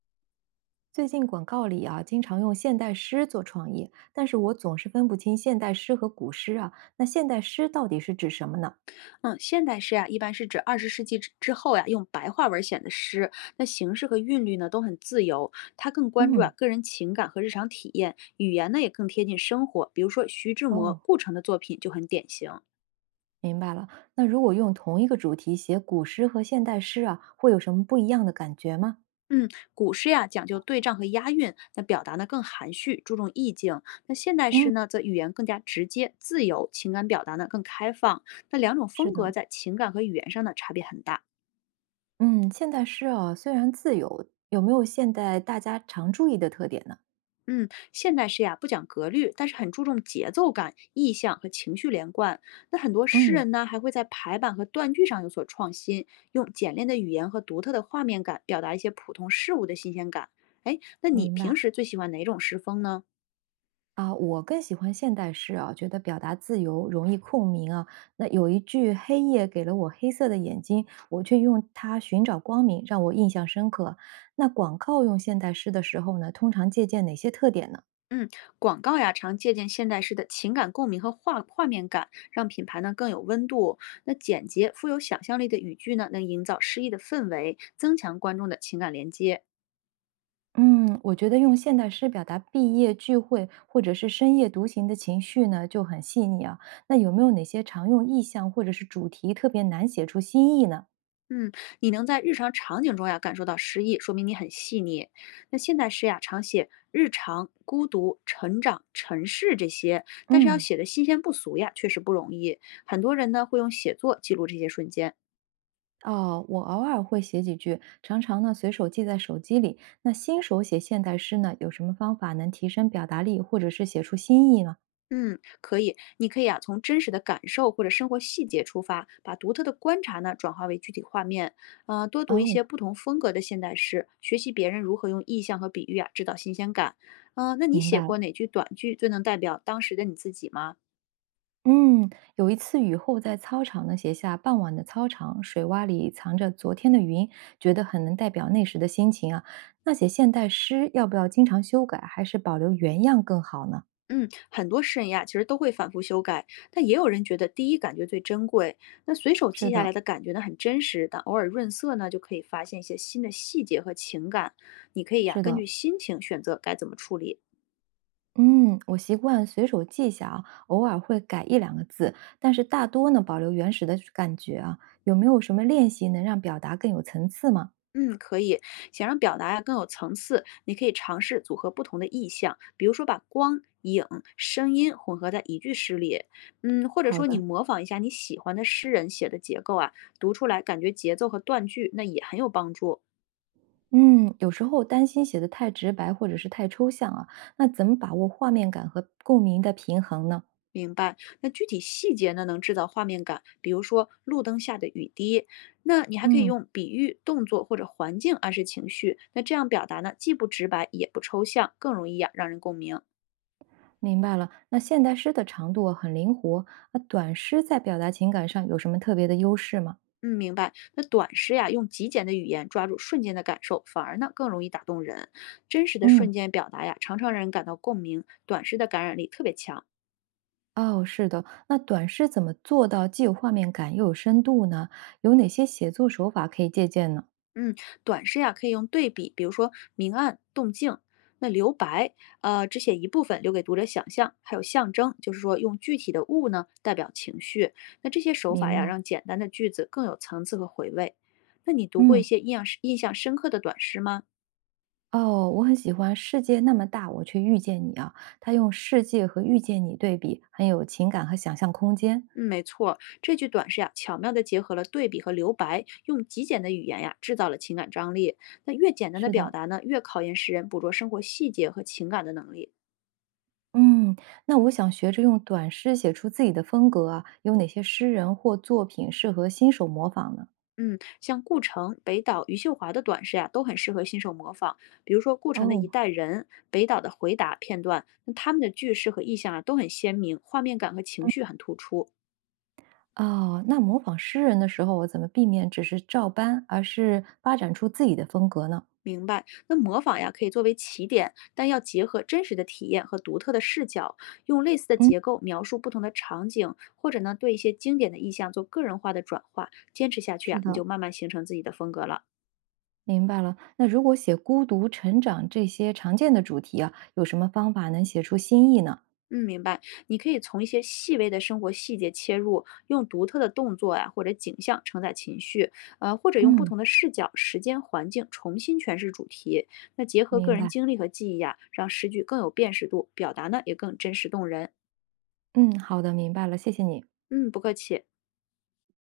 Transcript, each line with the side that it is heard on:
right: 最近广告里啊，经常用现代诗做创意，但是我总是分不清现代诗和古诗啊。那现代诗到底是指什么呢？
left: 嗯，现代诗呀、一般是指二十世纪之后呀、用白话文写的诗。那形式和韵律呢，都很自由。它更关注啊
right: 嗯。
left: 个人情感和日常体验，语言呢也更贴近生活。比如说徐志摩、
right: 哦，
left: 顾城的作品就很典型。
right: 明白了。那如果用同一个主题写古诗和现代诗啊，会有什么不一样的感觉吗？
left: 嗯，古诗呀、讲究对仗和押韵，那表达呢更含蓄，注重意境。那现代诗
right: 嗯，
left: 呢，则语言更加直接、自由，情感表达呢更开放。那两种
right: 是
left: 风
right: 的，
left: 格在情感和语言上的差别很大。
right: 嗯，现代诗啊，虽然自由，有没有现代大家常注意的特点呢？
left: 嗯，现代诗呀不讲格律，但是很注重节奏感、意象和情绪连贯。那很多诗
right: 嗯，
left: 人呢，还会在排版和断句上有所创新，用简练的语言和独特的画面感，表达一些普通事物的新鲜感。哎，那你
right: 明
left: 平
right: 白。
left: 时最喜欢哪种诗风呢？
right: 啊，我更喜欢现代诗啊，觉得表达自由，容易共鸣啊。那有一句“黑夜给了我黑色的眼睛，我却用它寻找光明”，让我印象深刻。那广告用现代诗的时候呢，通常借鉴哪些特点呢？
left: 嗯，广告呀，常借鉴现代诗的情感共鸣和画面感，让品牌呢更有温度。那简洁、富有想象力的语句呢，能营造诗意的氛围，增强观众的情感连接。
right: 嗯，我觉得用现代诗表达毕业聚会或者是深夜独行的情绪呢，就很细腻啊。那有没有哪些常用意象或者是主题特别难写出新意呢？
left: 嗯，你能在日常场景中呀感受到诗意，说明你很细腻。那现代诗呀常写日常、孤独、成长、尘世这些，但是要
right: 嗯。
left: 写的新鲜不俗呀，确实不容易。很多人呢会用写作记录这些瞬间。
right: 哦，我偶尔会写几句，常常呢随手记在手机里。那新手写现代诗呢，有什么方法能提升表达力，或者是写出新意呢？
left: 嗯，可以，你可以啊从真实的感受或者生活细节出发，把独特的观察呢转化为具体画面。多读一些
right: 哦，
left: 不同风格的现代诗，学习别人如何用意象和比喻啊制造新鲜感。嗯、那你
right: 明
left: 写
right: 白了。
left: 过哪句短句最能代表当时的你自己吗？
right: 嗯，有一次雨后在操场呢写下“傍晚的操场，水洼里藏着昨天的云”，觉得很能代表那时的心情啊。那写现代诗要不要经常修改，还是保留原样更好呢？
left: 嗯，很多诗人呀，其实都会反复修改，但也有人觉得第一感觉最珍贵。那随手
right: 是
left: 记下
right: 的，
left: 来的感觉呢，很真实，但偶尔润色呢，就可以发现一些新的细节和情感。你可以呀，
right: 是
left: 根
right: 的，
left: 据心情选择该怎么处理。
right: 嗯，我习惯随手记下啊，偶尔会改一两个字，但是大多呢保留原始的感觉啊。有没有什么练习能让表达更有层次吗？
left: 嗯，可以。想让表达呀更有层次，你可以尝试组合不同的意象，比如说把光、影、声音混合在一句诗里。嗯，或者
right: 好
left: 说你
right: 的，
left: 模仿一下你喜欢的诗人写的结构啊，读出来感觉节奏和断句，那也很有帮助。
right: 嗯，有时候担心写的太直白或者是太抽象啊，那怎么把握画面感和共鸣的平衡呢？
left: 明白，那具体细节呢，能制造画面感，比如说路灯下的雨滴。那你还可以
right: 嗯，
left: 用比喻、动作或者环境暗示情绪。那这样表达呢，既不直白也不抽象，更容易呀、让人共鸣。
right: 明白了。那现代诗的长度啊很灵活，那短诗在表达情感上有什么特别的优势吗？
left: 嗯，明白。那短诗呀，用极简的语言抓住瞬间的感受，反而呢更容易打动人。真实的
right: 嗯。
left: 瞬间表达呀，常常让人感到共鸣，短诗的感染力特别强。
right: 哦，是的，那短诗怎么做到既有画面感又有深度呢？有哪些写作手法可以借鉴呢？
left: 嗯，短诗呀，可以用对比，比如说明暗、动静。那留白，只写一部分，留给读者想象；还有象征，就是说用具体的物呢代表情绪。那这些手法
right: 明
left: 呀，
right: 白，
left: 让简单的句子更有层次和回味。那你读过一
right: 嗯，
left: 些印象深刻的短诗吗？
right: 哦，我很喜欢《世界那么大，我却遇见你》啊，他用世界和遇见你对比，很有情感和想象空间。
left: 嗯，没错，这句短诗呀，巧妙地结合了对比和留白，用极简的语言呀，制造了情感张力。那越简单的
right: 是
left: 表
right: 的，
left: 达呢，越考验诗人捕捉生活细节和情感的能力。
right: 嗯，那我想学着用短诗写出自己的风格啊，有哪些诗人或作品适合新手模仿呢？
left: 嗯，像顾城、北岛、余秀华的短诗呀、都很适合新手模仿。比如说顾城的一
right: 哦。
left: 代人，北岛的回答片段，那他们的句式和意象啊都很鲜明，画面感和情绪很突出。
right: 哦，那模仿诗人的时候，我怎么避免只是照搬，而是发展出自己的风格呢？
left: 明白，那模仿呀可以作为起点，但要结合真实的体验和独特的视角，用类似的
right: 嗯。
left: 结构描述不同的场景，或者呢对一些经典的意象做个人化的转化。坚持下去
right: 是
left: 啊，你就
right: 的，
left: 慢慢形成自己的风格了。
right: 明白了。那如果写孤独、成长这些常见的主题啊，有什么方法能写出新意呢？
left: 嗯，明白。你可以从一些细微的生活细节切入，用独特的动作呀、或者景象承载情绪，或者用不
right: 嗯，
left: 同的视角、时间、环境重新诠释主题。那结合个
right: 明
left: 人
right: 白。
left: 经历和记忆呀、让诗句更有辨识度，表达呢也更真实动人。
right: 嗯，好的，明白了，谢谢你。
left: 嗯，不客气。